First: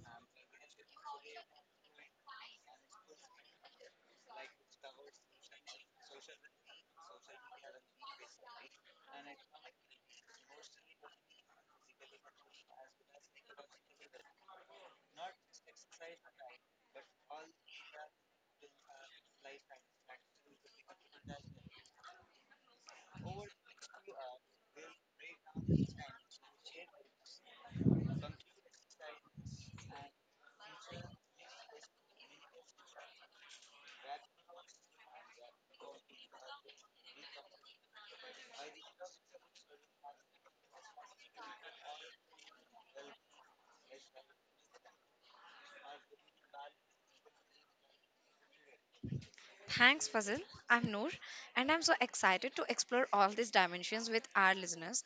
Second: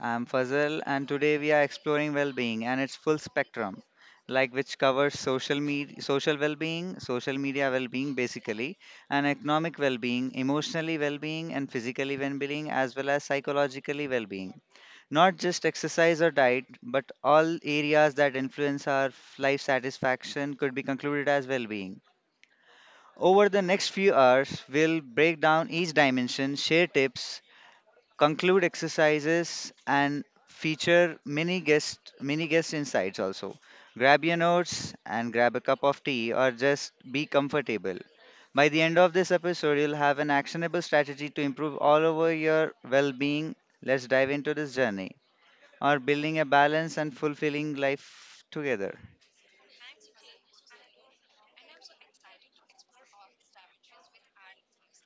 I'm Fazal and today we are exploring well-being and its full spectrum, which covers social media, social well-being, social media well-being basically, and economic well-being, emotionally well-being and physically well-being as well as psychologically well-being. Not just exercise or diet, but all areas that influence our life satisfaction could be concluded as well-being. Over the next few hours, we'll break down each dimension, share tips, conclude exercises and feature mini guest insights also. Grab your notes and grab a cup of tea or just be comfortable. By the end of this episode, you'll have an actionable strategy to improve all over your well-being. Let's dive into this journey or building a balance and fulfilling life together. Thanks, Fazil. I'm Noor, and I'm so excited to explore all these dimensions with our listeners.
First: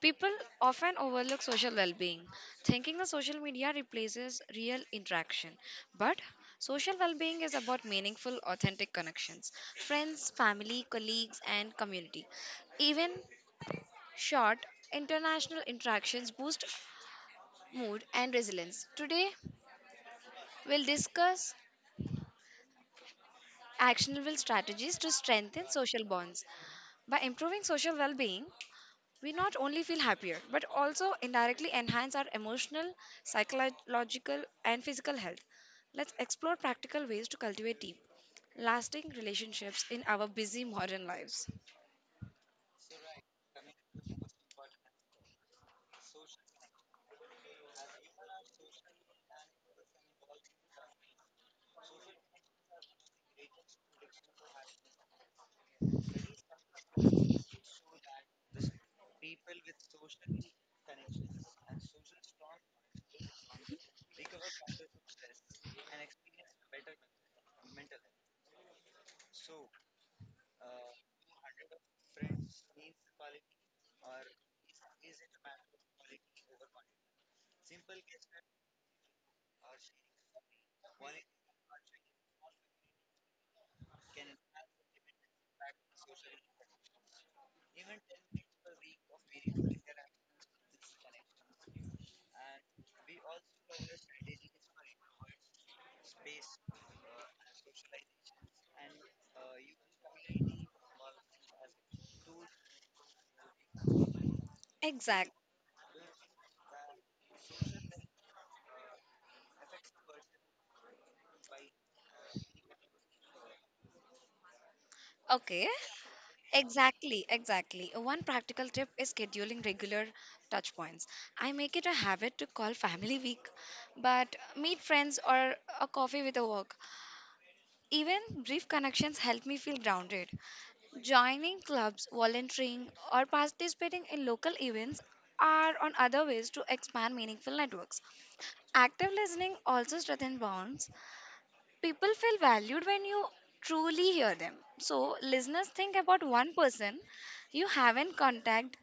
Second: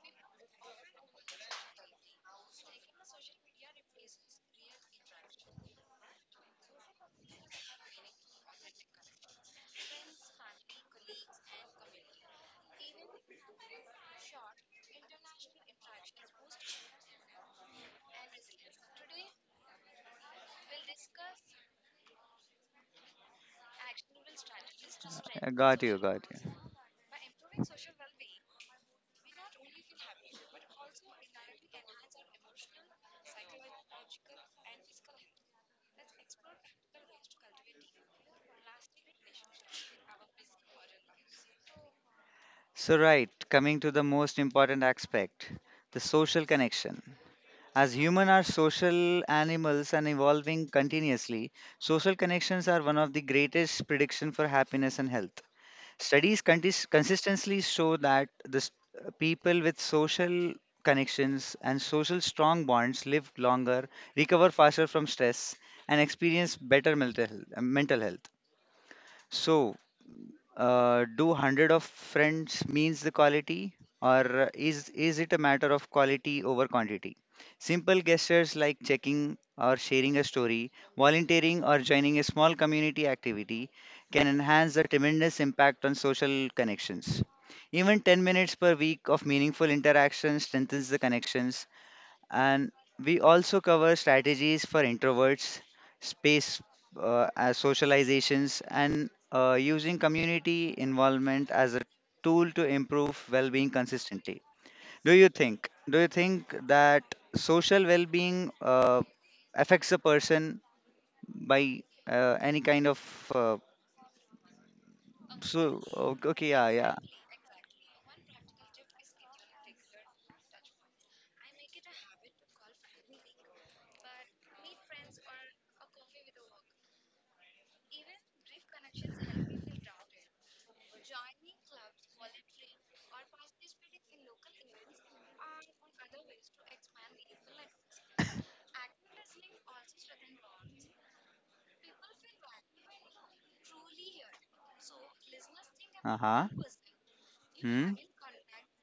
People often overlook social well being, thinking the social media replaces real interaction. But social well being is about meaningful, authentic connections friends, family, colleagues, and community. Even short international interactions boost mood and resilience. Today, we'll discuss actionable strategies to I strengthen got you, social got bonds. you. By improving social well being, we not only feel happier but also indirectly enhance our emotional, psychological, and physical health. Let's explore practical ways to cultivate deep, lasting relationships in our busy modern lives. Coming to the most important aspect the social connection. As humans are social animals and evolving continuously, social connections are one of the greatest prediction for happiness and health. Consistently show that people with social connections and social strong bonds live longer, recover faster from stress, and experience better mental health. So, do 100 of friends means the quality, or is it a matter of quality over quantity? Simple gestures like checking or sharing a story, volunteering or joining a small community activity can enhance the tremendous impact on social connections. Even 10 minutes per week of meaningful interaction strengthens the connections, and we also cover strategies for introverts, space as socializations, and using community involvement as a tool to improve well-being consistently. Exact. Do you think that social well-being affects a person by any kind of Okay. Okay, yeah, yeah. Exactly, exactly. One practical tip is scheduling regular touch points. I make it a habit to call family week, but meet friends or a coffee with a work. Even brief connections help me feel grounded. Joining clubs, volunteering, or participating in local events are on other ways to expand meaningful networks. Active listening also strengthens bonds. People feel valued when you truly hear them. So, listeners think Uh about huh. one person you Hmm. haven't contact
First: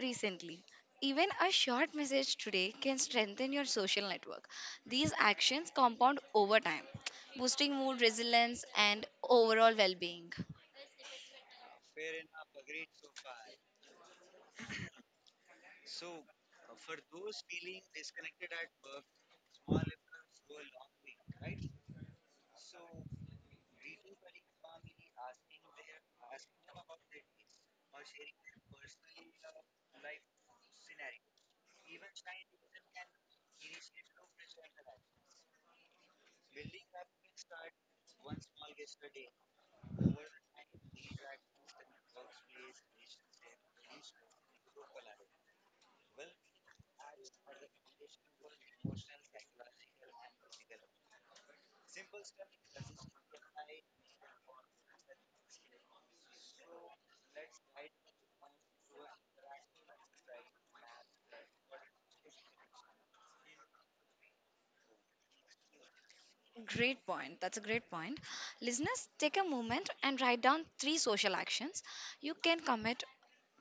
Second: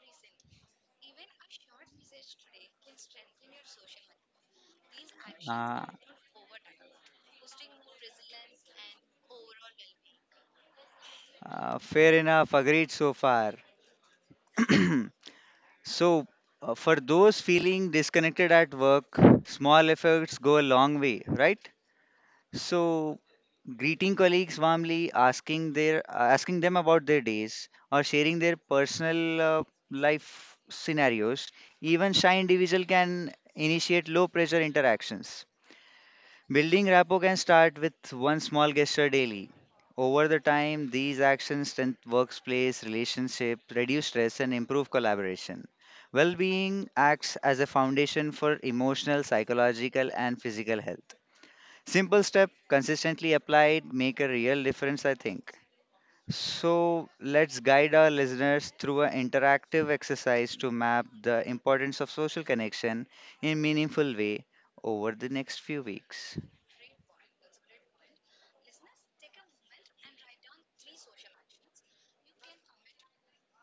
recently. Even a short message today can strengthen your social network. These actions Ah, compound over time, boosting mood resilience and overall well being. Fair enough. Agreed so far. So, for those feeling disconnected at work, small efforts go a long way, right? So, greeting colleagues warmly, asking them about their days, or sharing their personal life scenarios. Even shy individual can initiate low pressure interactions. Building rapport can start with one small gesture daily. Over the time, these actions strengthen workplace relationships, reduce stress, and improve collaboration. Well being acts as a foundation for emotional, psychological, and physical health. Simple step, consistently applied, make a real difference, I think. So, let's guide our listeners through an interactive exercise to map the importance of social connection in meaningful way over the next few weeks. Great point. That's a great point. Listeners, take a moment and write down three social actions you can commit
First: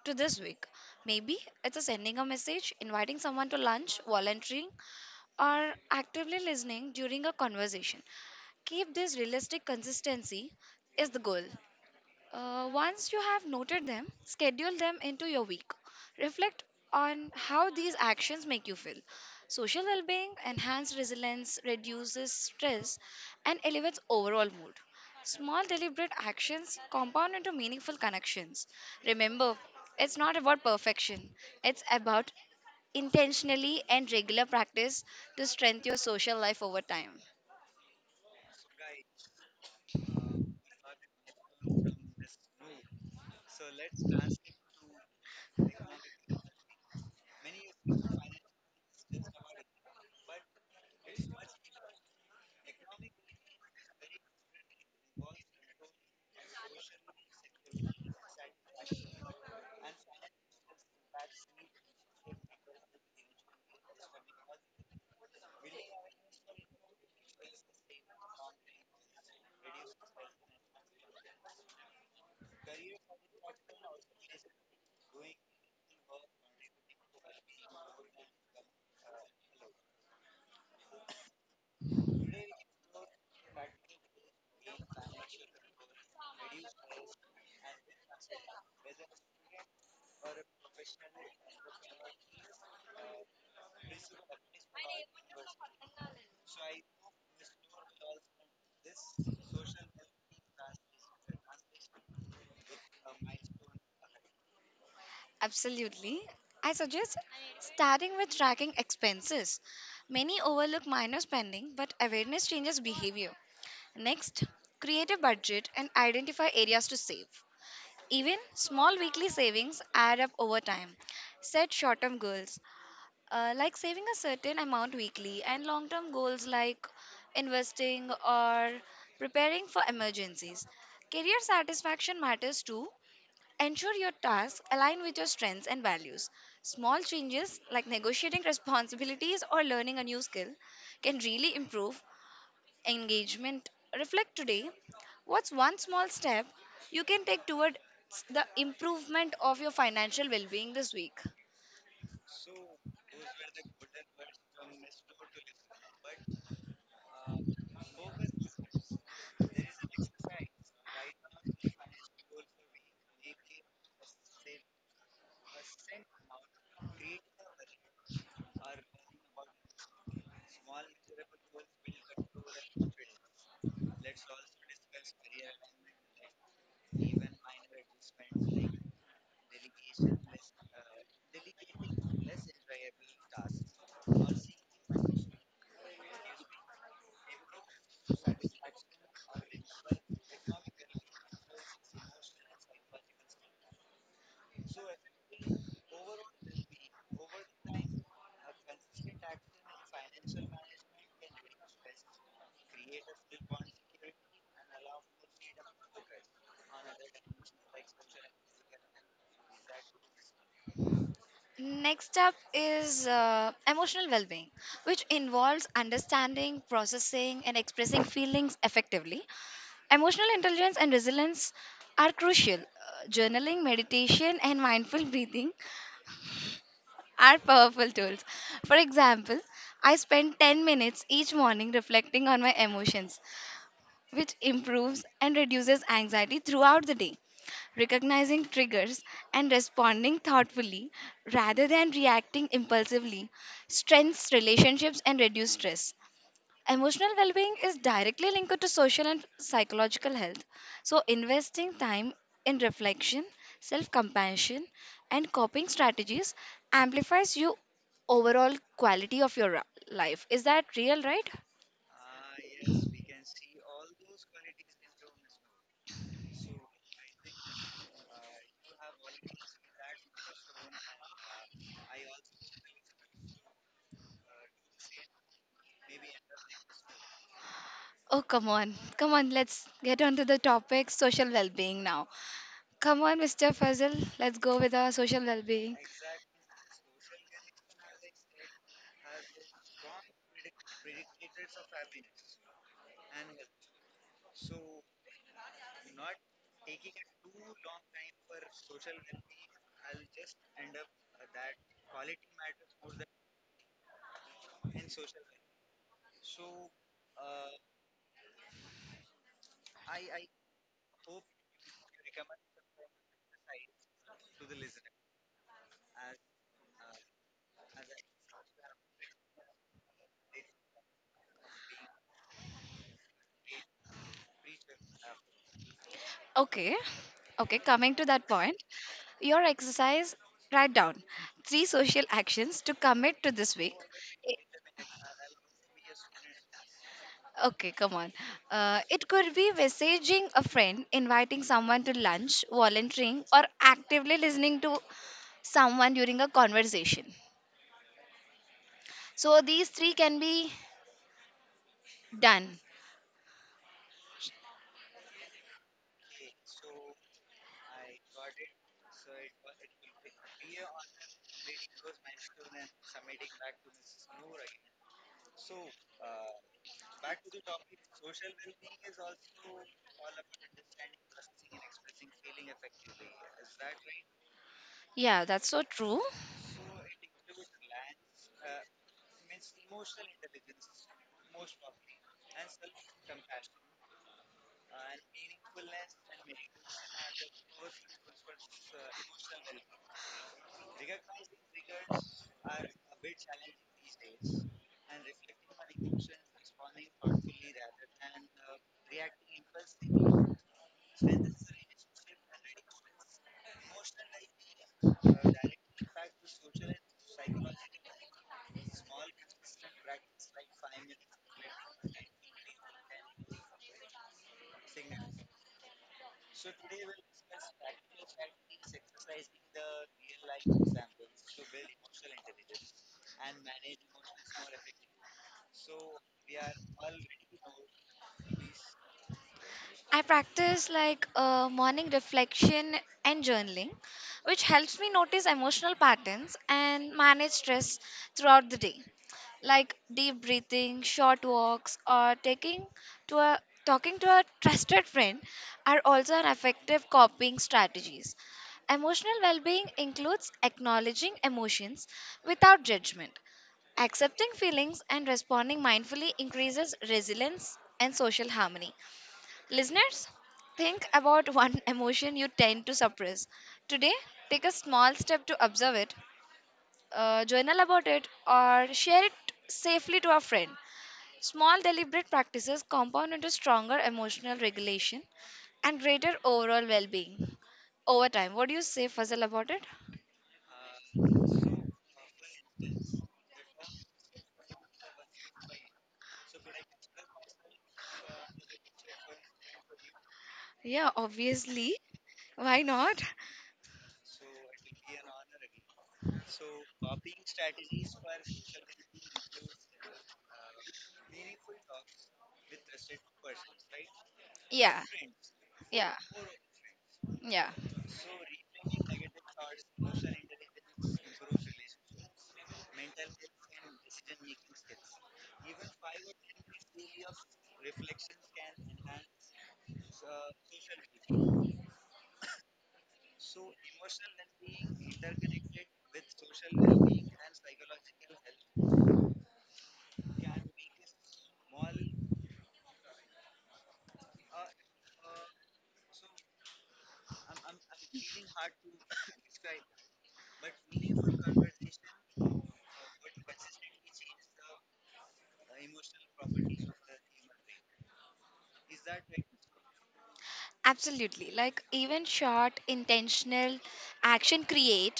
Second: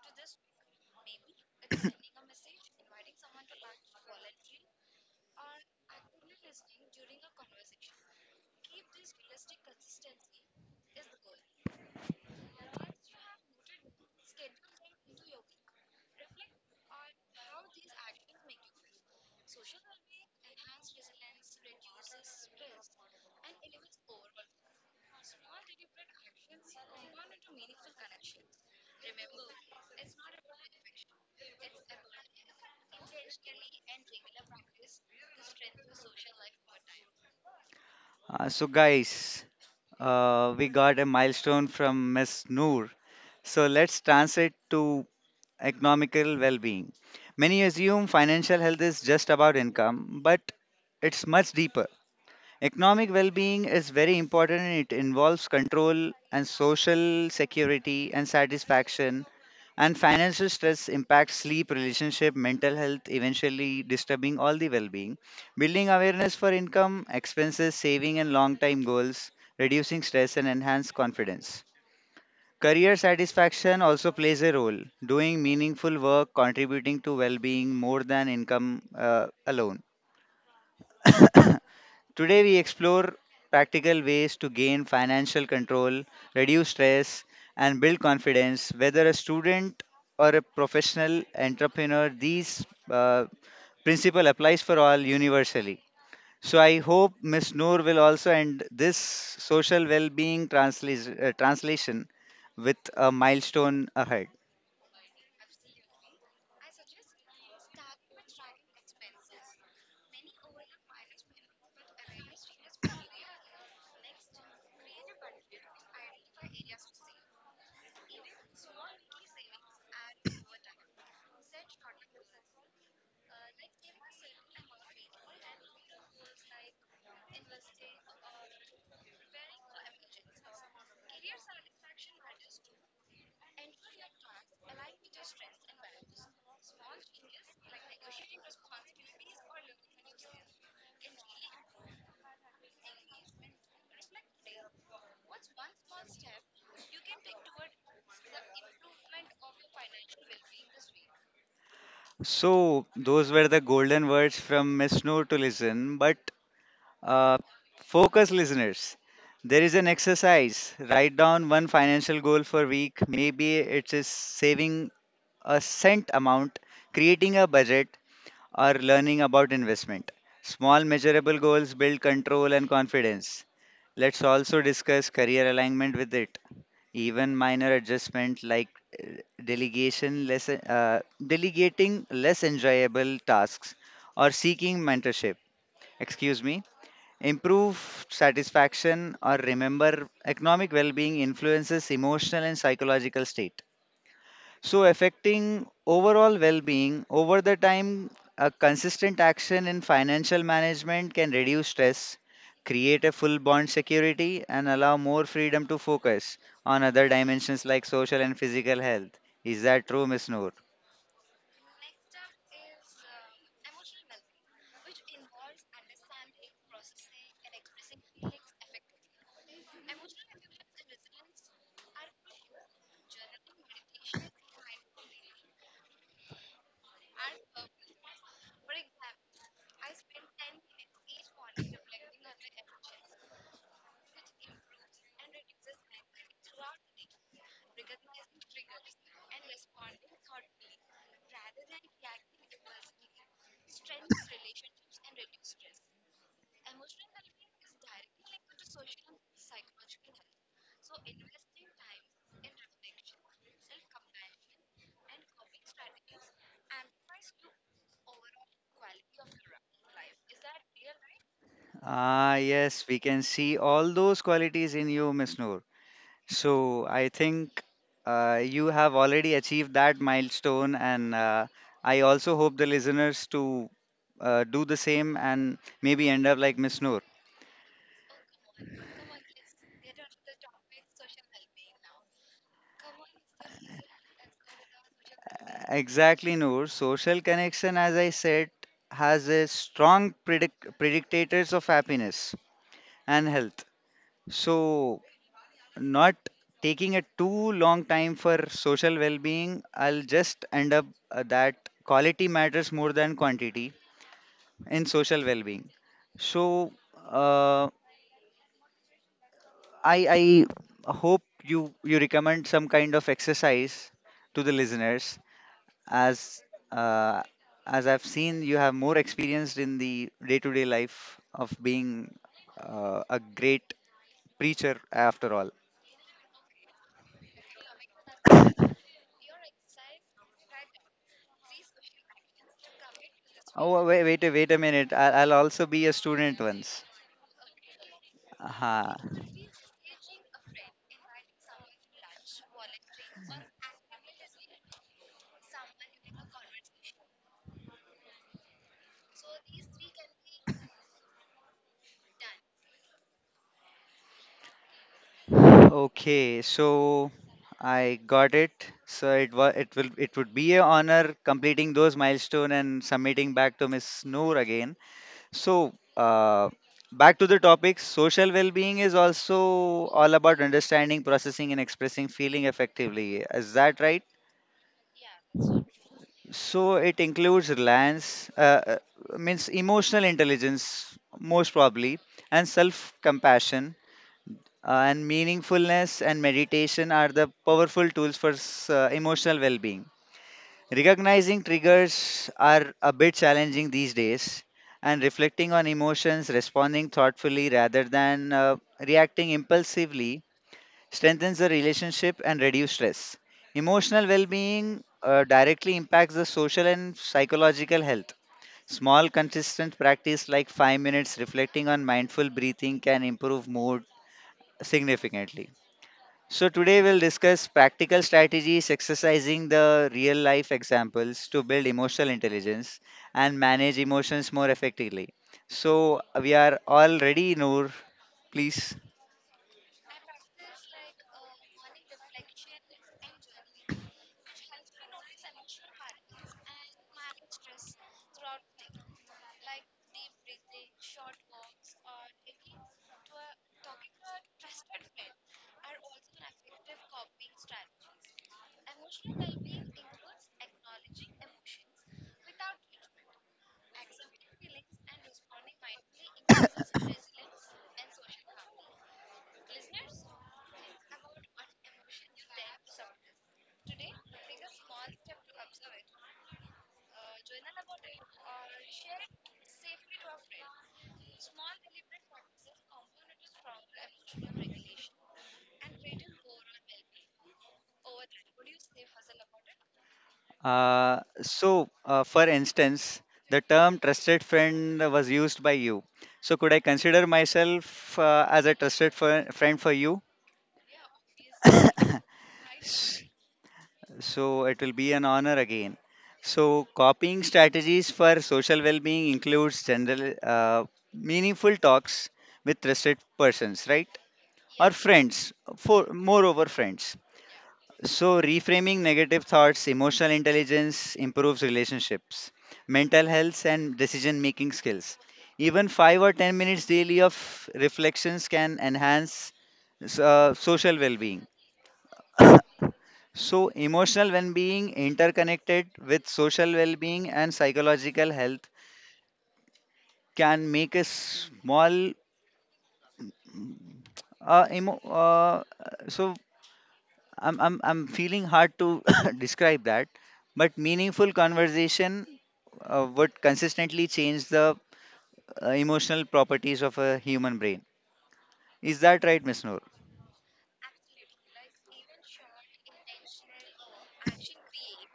to this week. Maybe it's a sending a message, inviting someone to lunch, volunteering, or actively listening during a conversation. Keep this realistic consistency is the goal. Once you have noted them, schedule them into your week. Reflect on how these actions make you feel. Social well being enhances resilience, reduces stress, and elevates overall mood. Small deliberate actions compound into meaningful connections. Remember, it's not about perfection, it's about intentionally and regular practice to strengthen your social life over time. So, guys, we got a milestone from Ms. Noor. So, let's translate to economical well being. Many assume financial health is just about income, but it's much deeper. Economic well being is very important and it involves control and social security and satisfaction. And financial stress impacts sleep, relationship, mental health, eventually disturbing all the well being. Building awareness for income, expenses, saving, and long time goals, reducing stress, and enhance confidence. Career satisfaction also plays a role, doing meaningful work, contributing to well being more than income alone. Today, we explore practical ways to gain financial control, reduce stress, and build confidence. Whether a student or a professional entrepreneur, these principle applies for all universally. So I hope Miss Noor will also end this translation with a milestone ahead. Absolutely. I suggest starting with tracking expenses. Many overlook minor spending, but awareness changes behavior. Next, create a budget and identify areas to save. Even small weekly savings add up over time. Set short term goals, like saving a certain amount weekly, and long term goals like investing or preparing for emergencies. Career satisfaction matters too. Ensure your tasks align with your strengths and values. Small changes like negotiating responsibilities or learning a new skill can really improve engagement. Reflect today what's one small step you can take toward the improvement of your financial well being this week? So those were the golden words from Miss Noor to listen. But Uh, focus listeners. There is an exercise. Write down one financial goal for week. Maybe it is saving a cent amount, creating a budget, or learning about investment. Small measurable goals build control and confidence. Let's also discuss career alignment with it. Even minor adjustment like uh, delegation less delegating less enjoyable tasks or seeking mentorship. Excuse me, improve satisfaction or remember economic well being influences emotional and psychological state. So, affecting overall well being over the time, a consistent action in financial management can reduce stress, create a full bond security, and allow more freedom to focus on other dimensions like social and physical health. Is that true, Miss Noor? Next up is emotional well being, which involves understanding, processing, and expressing feelings effectively. Emotional intelligence and resilience are crucial. Journaling, meditation, and mindful breathing are powerful tools. For example, I spend 10 minutes each morning reflecting on my emotions, which improves and reduces anxiety throughout the day. Recognizing triggers and responding thoughtfully rather than reacting impulsively strengthens relationships and reduces stress. Emotional well being is directly linked to social and psychological health. So, investing time in reflection, self compassion, and coping strategies amplifies your overall quality of your life. Is that real, right? Ah, yes, we can see all those qualities in you, Miss Noor. So I think you have already achieved that milestone, and I also hope the listeners to do the same and maybe end up like Miss Noor. Oh, come on. Come on, let's get on to the topic social well being now. Come on, Mr. Fazil, let's go with our social well being. Exactly, Noor. Social connection, as I said, has a predictors of happiness and health. So not taking a too long time for social well-being, I'll just end up that quality matters more than quantity and social well-being. So uh, I hope you recommend some kind of exercise to the listeners as uh, as I've seen you have more experienced in the day-to-day life of being a great preacher after all. Okay. Okay, coming to that point, your exercise, write down three social actions to commit to this week. Oh I- wait a minute! I'll also be a student once. Okay, come on. Uh-huh. It could be messaging a friend, inviting someone to lunch, volunteering, or actively listening to someone during a conversation. So these three can be done. Okay, so I got it. So it was it will it would be a honor completing those milestone and submitting back to Miss Noor again. So back to the topic, social well-being is also all about understanding, processing, and expressing feeling effectively. Is that right? Yeah, that's so true. So it includes reliance, means emotional intelligence most probably, and self-compassion. And meaningfulness and meditation are the powerful tools for emotional well being. Recognizing triggers are a bit challenging these days, and reflecting on emotions, responding thoughtfully rather than reacting impulsively, strengthens the relationship and reduce stress. Emotional well being directly impacts the social and psychological health. Small, consistent practice like 5 minutes reflecting on mindful breathing can improve mood significantly. So, today we'll discuss practical strategies exercising the real life examples to build emotional intelligence and manage emotions more effectively. So, we are all ready, Noor, please. I practice like morning reflection and journaling, which helps me notice emotional patterns and manage stress throughout the day. Like deep breathing, short walks, or taking to a talking to a trusted friend are also an effective coping strategies. Emotional well-being includes acknowledging emotions without judgment. Accepting feelings and responding mindfully increases resilience and social harmony. Listeners, think about one emotion you tend to suppress. Today, take a small step to observe it, journal about it, or share it safely to a friend. Small, deliberate practices compound into stronger emotional regulation and greater overall well being over time. What do you say, Fazal, about it? For instance, the term trusted friend was used by you. So, could I consider myself as a trusted friend for you? Yeah, obviously. Why not? S- So it will be an honor again. So copying strategies for social well-being includes general meaningful talks with trusted persons, right? Or Yeah. friends, for Yeah. moreover friends. Yeah. So reframing negative thoughts, emotional intelligence improves relationships, mental health and decision-making skills. Even 5 or 10 minutes daily of reflections can enhance social well-being. So, emotional well being interconnected with social well being and psychological health can make a small emo, so I'm feeling hard to describe that, but meaningful conversation would consistently change the emotional properties of a human brain. Is that right, Miss Noor? Absolutely. Like even short intentional action create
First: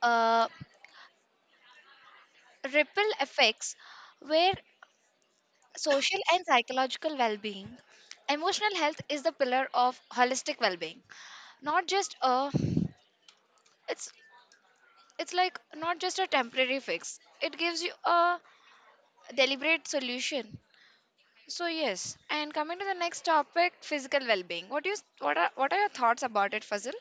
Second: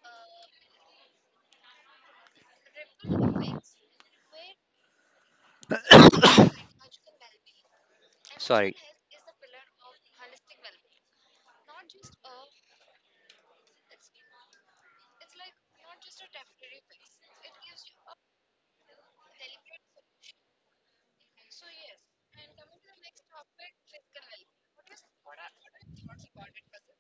uh, ripple effects where social and psychological well-being, emotional Sorry. health is the pillar of holistic well-being. Not just a it's it's like not just a temporary fix. It gives you a deliberate solution. So yes, and coming to the next topic, physical well-being. What do you what are your thoughts about it, Fazil?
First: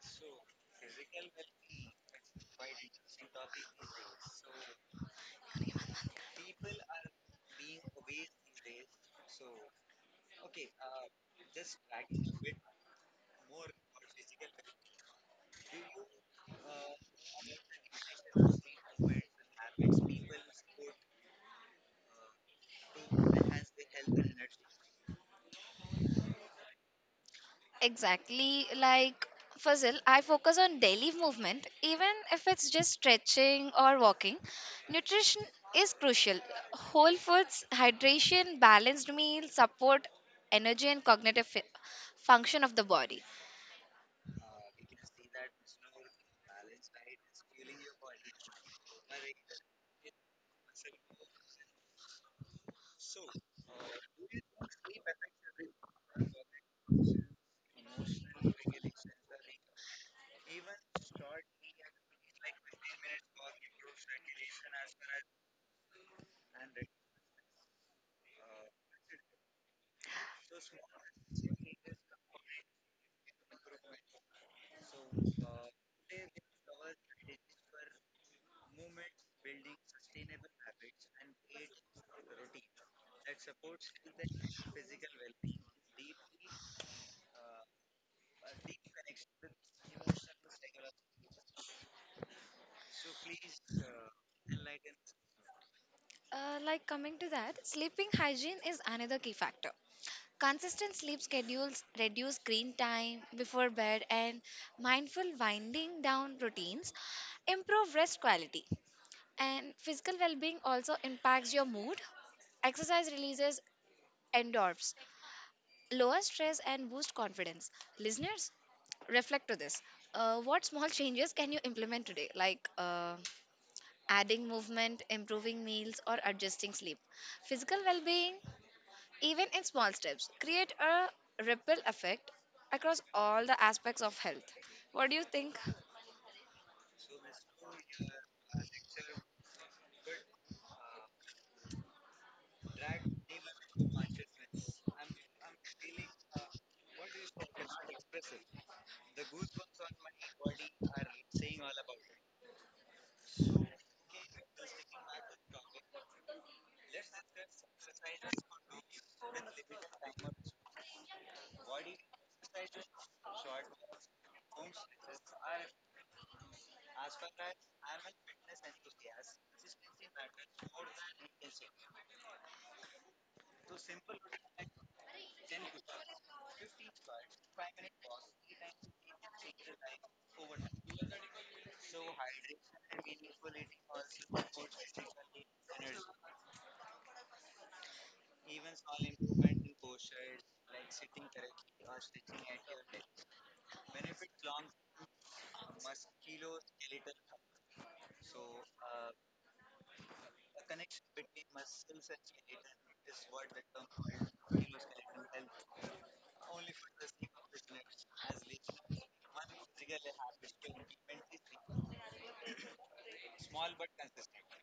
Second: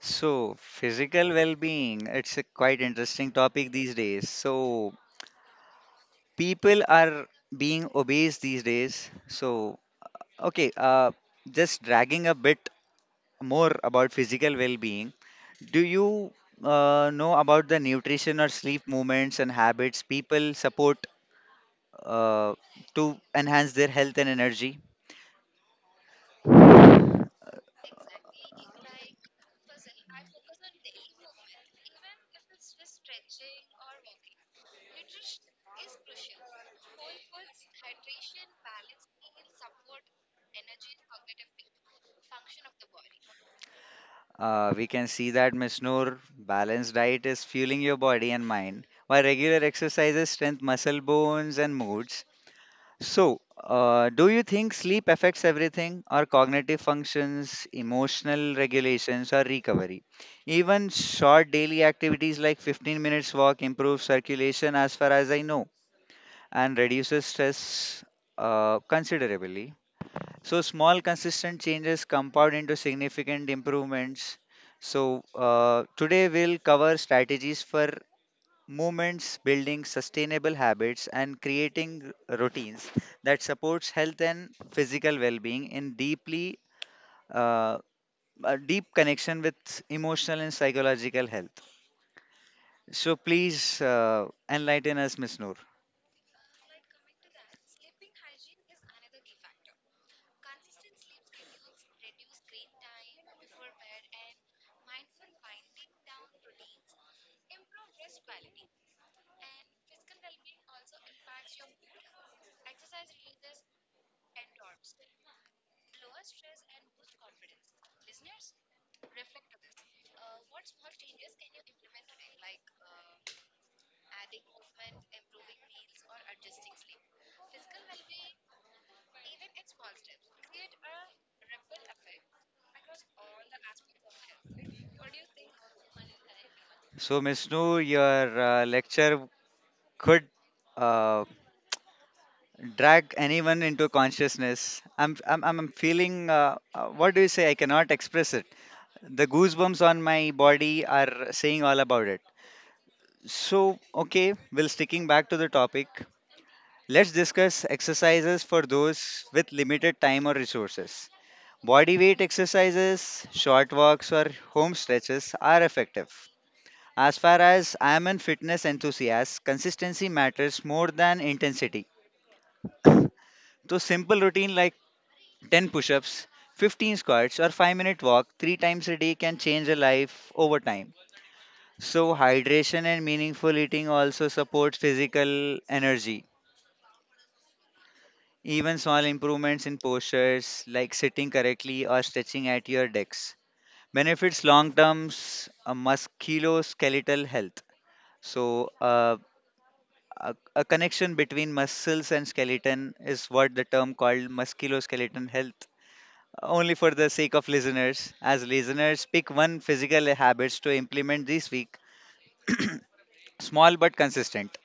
So, physical well being, it's a quite interesting topic these days. So, people are being obese these days. So, okay, just dragging a bit more about physical well being, do you know about the nutrition or sleep movements and habits people support uh, to enhance their health and energy? Exactly. Like Fazil, I focus on daily movement, even if it's just stretching or walking. Nutrition is crucial. Whole foods, hydration, balanced meal support energy and cognitive function of the body. We can see that Miss Noor, balanced diet is fueling your body and mind, while regular exercises strengthen muscle bones and moods. So, do you think sleep affects everything our cognitive functions, emotional regulations, or recovery? Even short daily activities like 15 minutes walk improves circulation, as far as I know, and reduces stress considerably. So, small consistent changes compound into significant improvements. So, today we'll cover strategies for movements, building sustainable habits, and creating routines that supports health and physical well-being in deeply uh, a deep connection with emotional and psychological health. So please enlighten us, Miss Noor. Like coming to that, sleeping hygiene is another key factor. Consistent sleep schedules reduce screen time before bed and mindful winding down routines improve rest quality. And physical well being also impacts your mood. Exercise releases endorphins, lower stress, and boost confidence. Listeners, reflect to this. What small changes can you implement today? Like adding movement, improving meals, or adjusting sleep. Physical well being, even in small steps, create a ripple effect across all the aspects of health. What do you think? So Miss Noor, your lecture could uh, drag anyone into consciousness. I'm feeling. What do you say? I cannot express it. The goosebumps on my body are saying all about it. So, okay, well, sticking back to the topic, let's discuss exercises for those with limited time or resources. Body weight exercises, short walks, or home stretches are effective. As far as I am a fitness enthusiast, consistency matters more than intensity. So, simple routine like 10 push ups, 15 squats, or 5-minute walk three times a day can change a life over time. So, hydration and meaningful eating also supports physical energy. Even small improvements in postures, like sitting correctly or stretching at your decks, benefits long term musculoskeletal health. So, a connection between muscles and skeleton is what the term called musculoskeleton health. Only for the sake of listeners, as listeners, pick one physical habits to implement this week, small but consistent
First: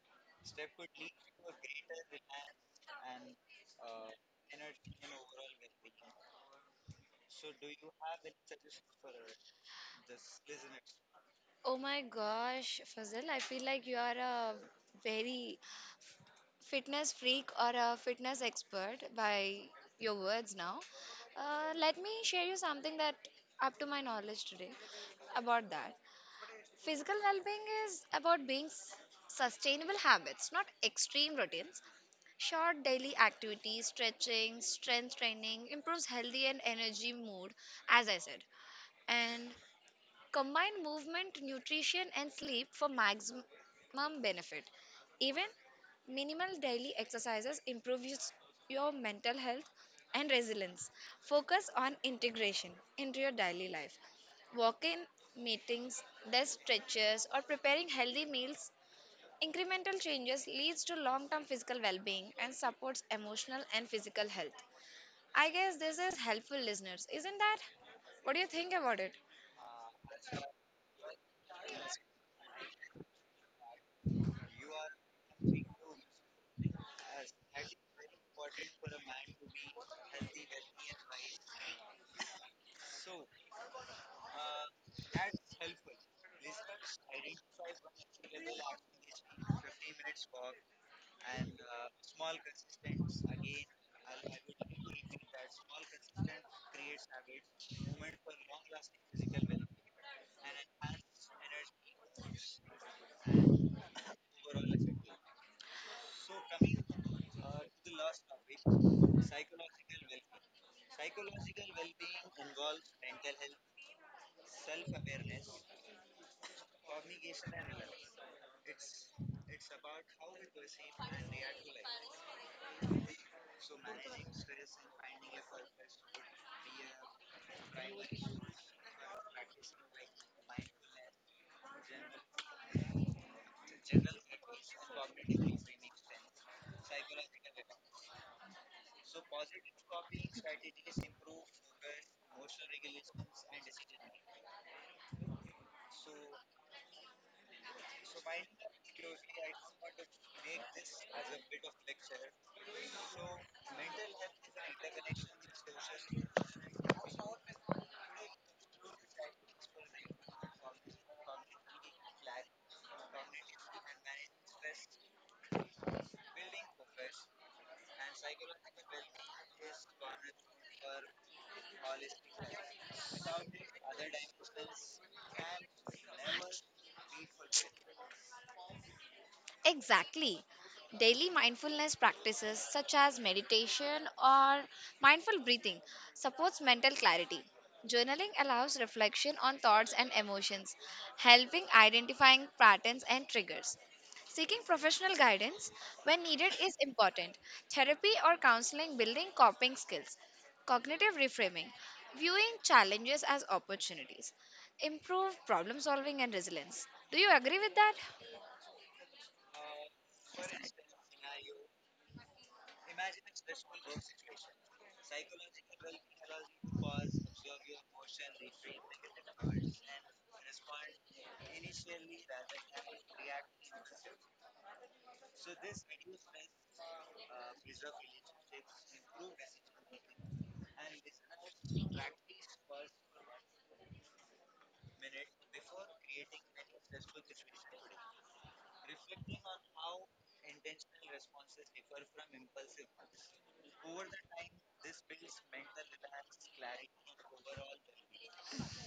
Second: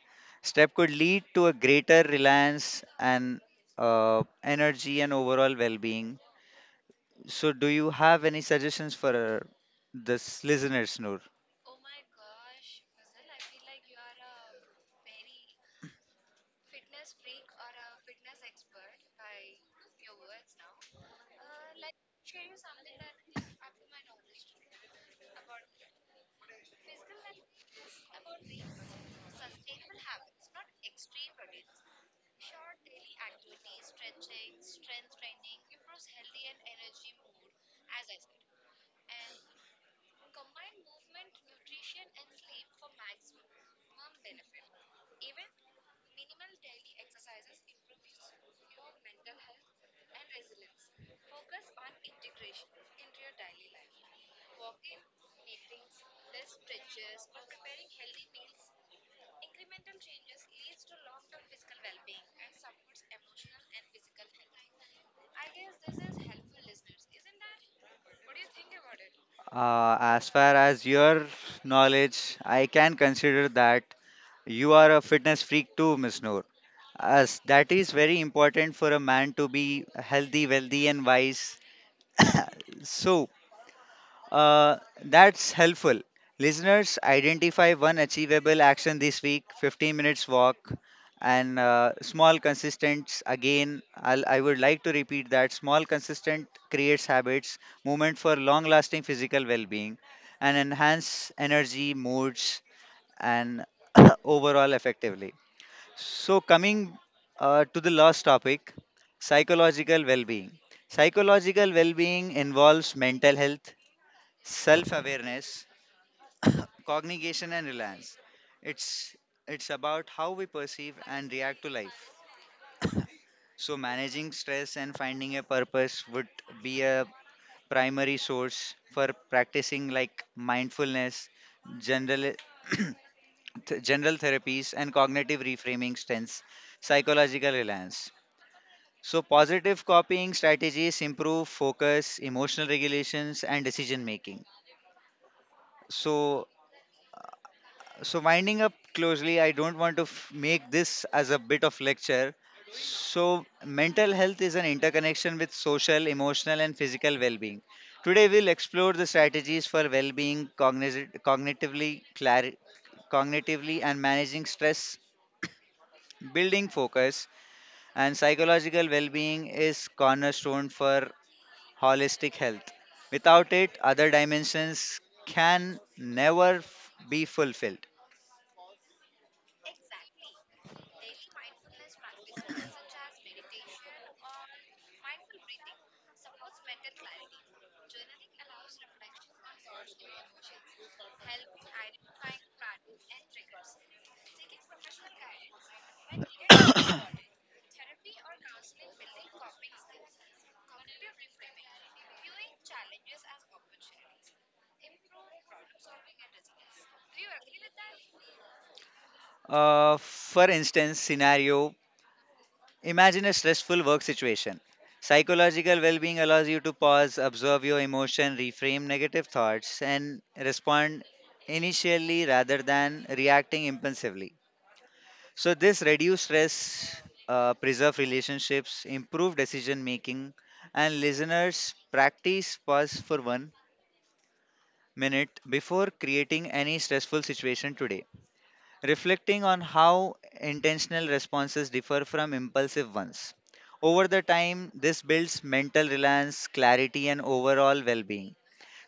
step could lead to a greater reliance and energy and overall well-being. So, do you have any suggestions for this listeners, Noor? Oh my gosh, Fazil, I feel like you are a very fitness freak or a fitness expert by your words now. Let me share you something that up to my knowledge today about that. Physical well-being is about being sustainable habits, not extreme routines. Short daily activities, stretching, strength training improves healthy and energy mood, as I said. And Combine movement, nutrition, and sleep for maximum benefit. Even minimal daily exercises improves your mental health and resilience. Focus on integration into your daily life. Walk in meetings, desk stretches, or preparing healthy meals. Incremental changes leads to long-term physical well-being and supports emotional and physical health. I guess this is helpful listeners, isn't that? What do you think about it? As far as your knowledge, I can consider that you are a fitness freak too, Miss Noor. As that is very important for a man to be healthy, wealthy, and wise. So, Uh, that's helpful. Listeners, identify one achievable action this week 15 minutes walk and small consistent. Again, I would like to repeat that small consistent creates habits, movement for long lasting physical well being, and enhance energy, moods, and overall effectively. So, coming to the last topic, psychological well being. Psychological well being involves mental health, self awareness, cognition, and reliance. It's, it's about how we perceive and react to life. So, managing stress and finding a purpose would be a primary source for practicing like mindfulness, general, general therapies, and cognitive reframing strengths, psychological reliance. So, positive copying strategies improve focus, emotional regulations, and decision making. So, So, winding up closely, I don't want to make this as a bit of lecture. So, mental health is an interconnection with social, emotional, and physical well being. Today, we'll explore the strategies for well being, cognitively, cognitively, and managing stress, building focus, and psychological well being is cornerstone for holistic health. Without it, other dimensions can never be fulfilled. Exactly. Daily mindfulness practices such as meditation or mindful breathing supports mental clarity. Journaling allows reflection on thoughts and emotions, helping identifying patterns and triggers. Seeking professional guidance when needed is important. Therapy or counseling building coping skills. Cognitive reframing, viewing challenges as opportunities. Improve problem solving and resilience. Do you agree with that? For instance, scenario, imagine a stressful work situation. Psychological well being allows you to pause, observe your emotion, reframe negative thoughts, and respond initially rather than reacting impulsively. So, this reduce stress, preserve relationships, improve decision making, and listeners, practice pause for 1 minute before creating any stressful situation today, reflecting on how intentional responses differ from impulsive ones. Over the time, this builds mental reliance, clarity, and overall well being.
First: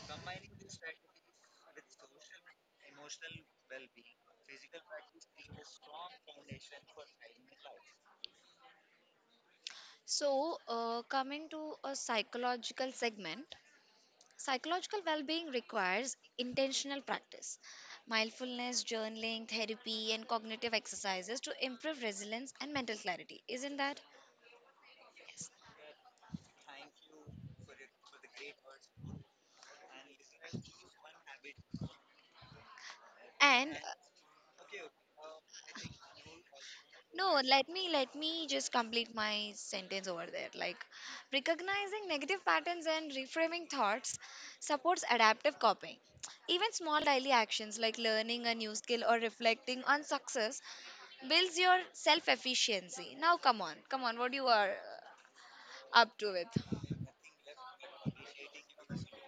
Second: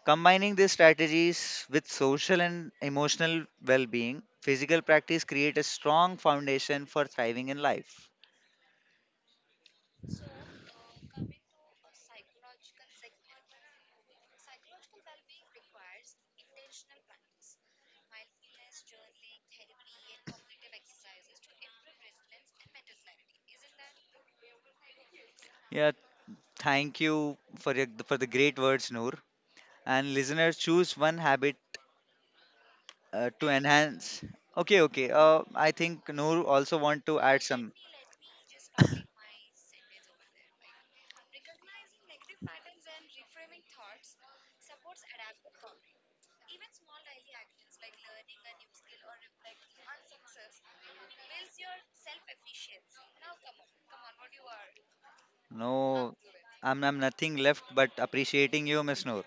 Combining these strategies with social and emotional well being, physical practice creates a strong foundation for thriving in life. So, coming to a psychological segment, psychological well being requires intentional practice, mindfulness, journaling, therapy, and cognitive exercises to improve resilience and mental clarity, isn't that? Yeah, thank you for the great words, Noor. And listeners, choose one habit to And enhance. Okay, okay. I think Noor also want to No, add let some. me let me just complete my sentence over there. Like recognizing negative patterns and reframing thoughts supports adaptive copying. Even small daily actions like learning a new skill or reflecting on success builds your self efficiency. Now come on, come on, what you are No, up to with? I'm nothing left but appreciating you, Miss Noor.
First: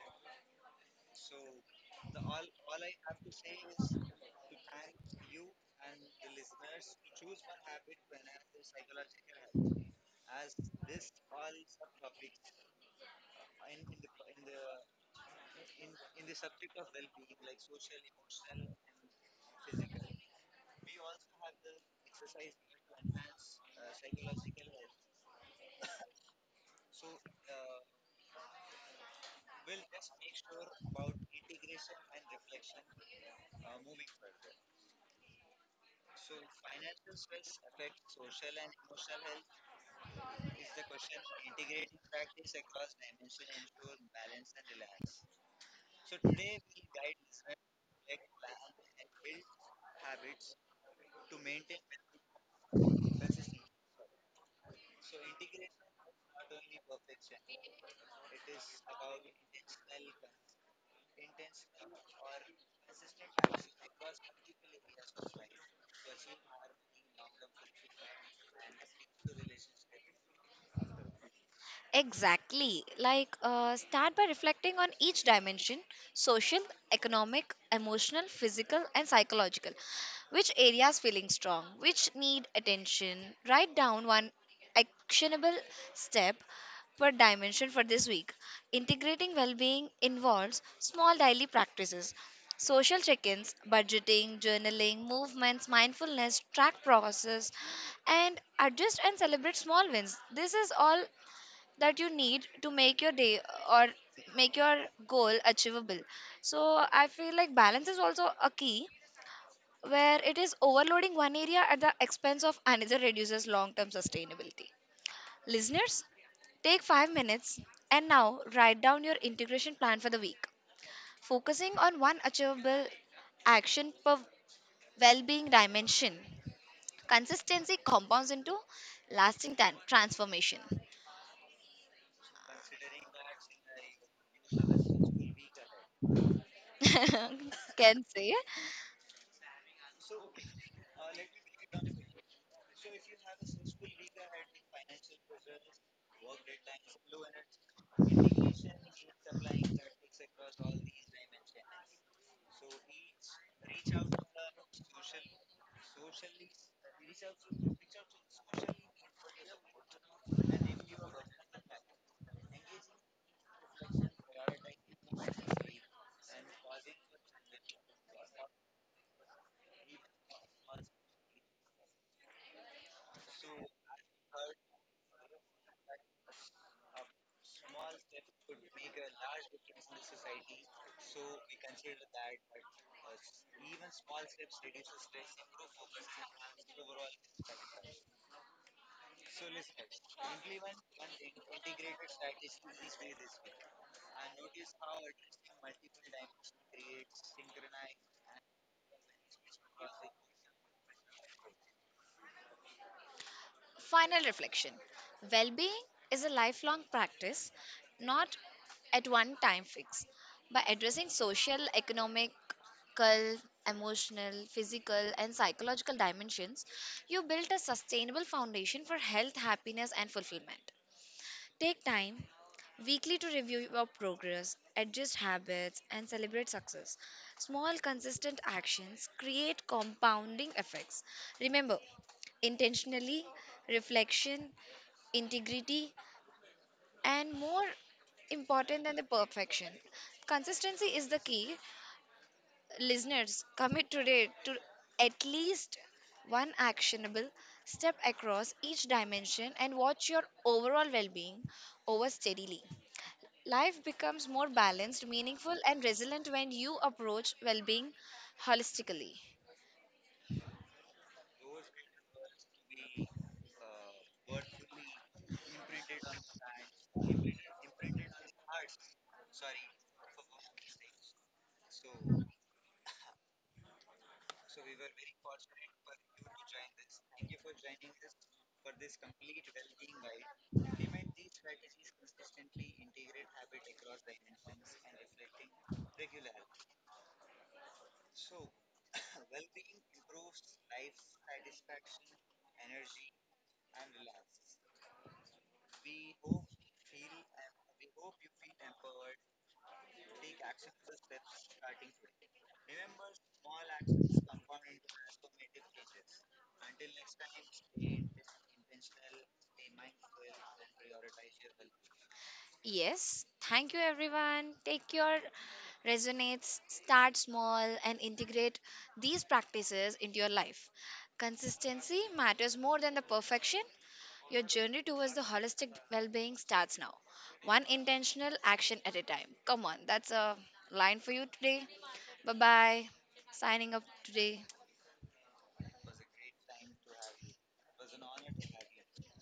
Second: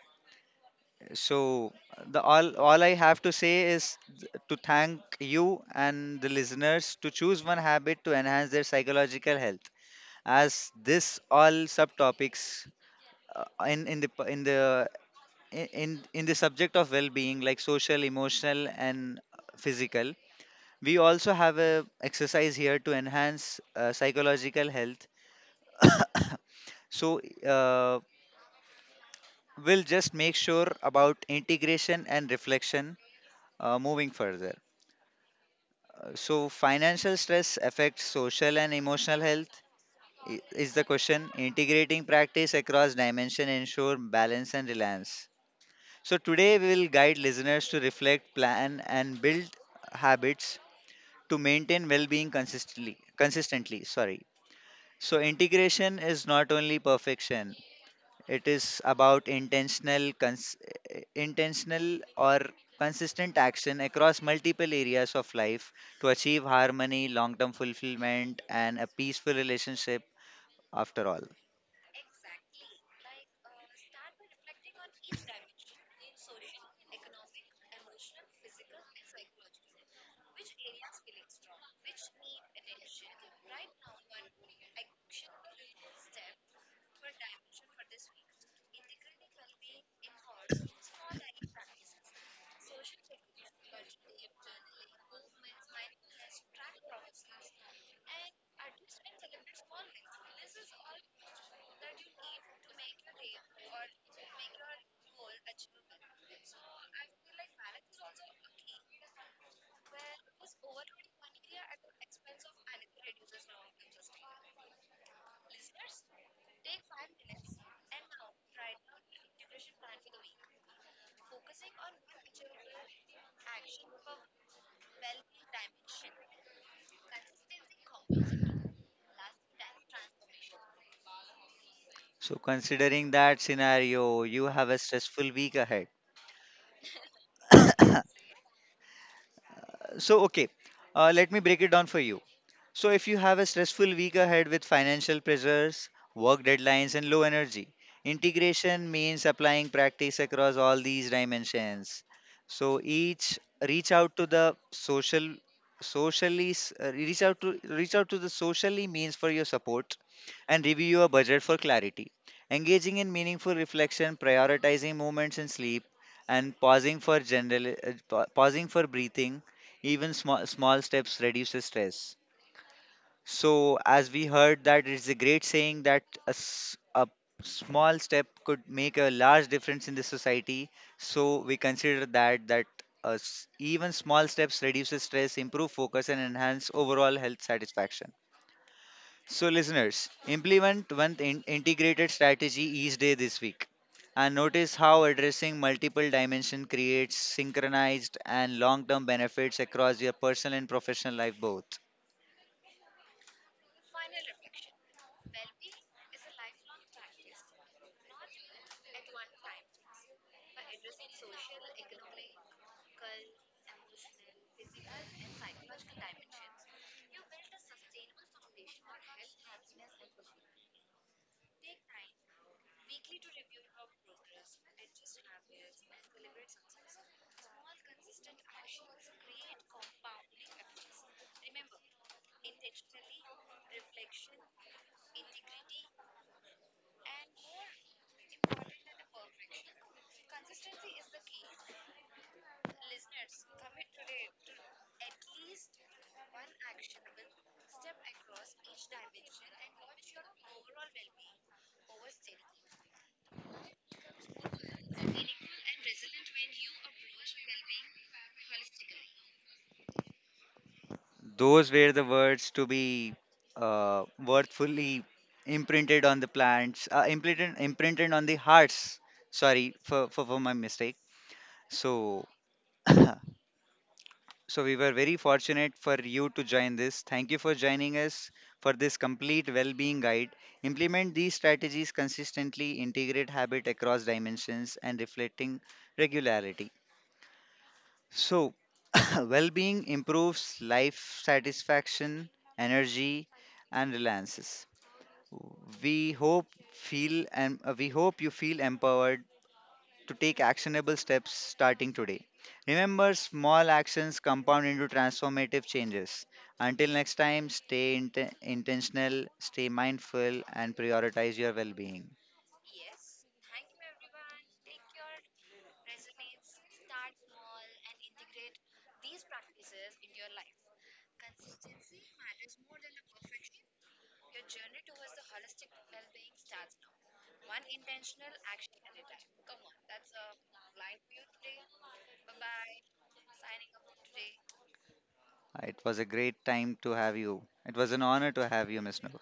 So the all I have to say is to thank you and the listeners to choose one habit to enhance their psychological health. As this all subtopics in the p- in the I- in the subject of well-being like social, emotional, and physical, we also have a exercise here to enhance psychological health. So. Uh, we'll just make sure about integration and reflection moving further. So, financial stress affects social and emotional health is the question. Integrating practice across dimension ensure balance and reliance. So, today we will guide listeners to reflect, plan, and build habits to maintain well-being consistently. Consistently, sorry. So, integration is not only perfection; it is about intentional, intentional or consistent action across multiple areas of life to achieve harmony, long-term fulfillment, and a peaceful relationship. After all, Exactly. Like, start by reflecting on each dimension social, economic, emotional, physical, and psychological. Which areas feeling strong? Which need attention? Write down one actionable step per dimension for this week. Integrating well being involves small daily practices. Social check ins, budgeting, journaling, movements, mindfulness, track process, and adjust and celebrate small wins. This is all that you need to make your day or make your goal achievable. So I feel like balance is also a key where it is overloading one area at the expense of another reduces long term sustainability. Listeners, take 5 minutes and now write down your integration plan for the week. Focusing on one achievable action per well being dimension. Consistency compounds into lasting transformation. so considering that scenario, you have a stressful week ahead. Can say. So, okay, let me break it down for you. So, if you have a stressful week ahead with financial pressures, work deadlines, and low energy, integration means applying practice across all these dimensions. So, each reach out to the social, socially, reach out to the socially means for your support, and review your budget for clarity. Engaging in meaningful reflection, prioritizing moments in sleep, and pausing for general, pausing for breathing, even small steps reduces stress. So as we heard that it's a great saying that a small step could make a large difference in the society. So we consider that even small steps reduces stress, improve focus, and enhance overall health satisfaction. So, listeners, implement one integrated strategy each day this week and notice how addressing multiple dimensions creates synchronized and long term benefits across your personal and professional life both. Final reflection. Well being is a lifelong practice, not at one time fix. By addressing social, economic, emotional, physical, and psychological dimensions, you build a sustainable foundation for health, happiness, and fulfillment. Take time weekly to review your progress, adjust habits, and celebrate success. Small, consistent actions create compounding effects. Remember, intentionally, reflection, integrity, and more important than the perfection. Consistency is the key. Listeners, commit today to at least one actionable step across each dimension and watch your overall well being over steadily. Life becomes more balanced, meaningful, and resilient when you approach well being holistically. Those were the words to be worthfully imprinted on the plants, imprinted on the hearts. Sorry for my mistake. So, so we were very fortunate for you to join this. Thank you for joining us for this complete well-being guide. Implement these strategies consistently, integrate habit across dimensions and reflecting regularity. So well-being improves life satisfaction, energy and relances. We hope we hope you feel empowered to take actionable steps starting today. Remember, small actions compound into transformative changes. Until next time, stay intentional, stay mindful, and prioritize your well being. Yes, thank you everyone. Take your resonates, start small, and integrate these practices into your life. Consistency matters more than the perfection. Your journey towards the holistic well being starts now, one intentional action at a time. Come on, that's a line for you today. Bye bye. Signing up today. It was a great time to have you. It was an honor to have you, Miss Noor.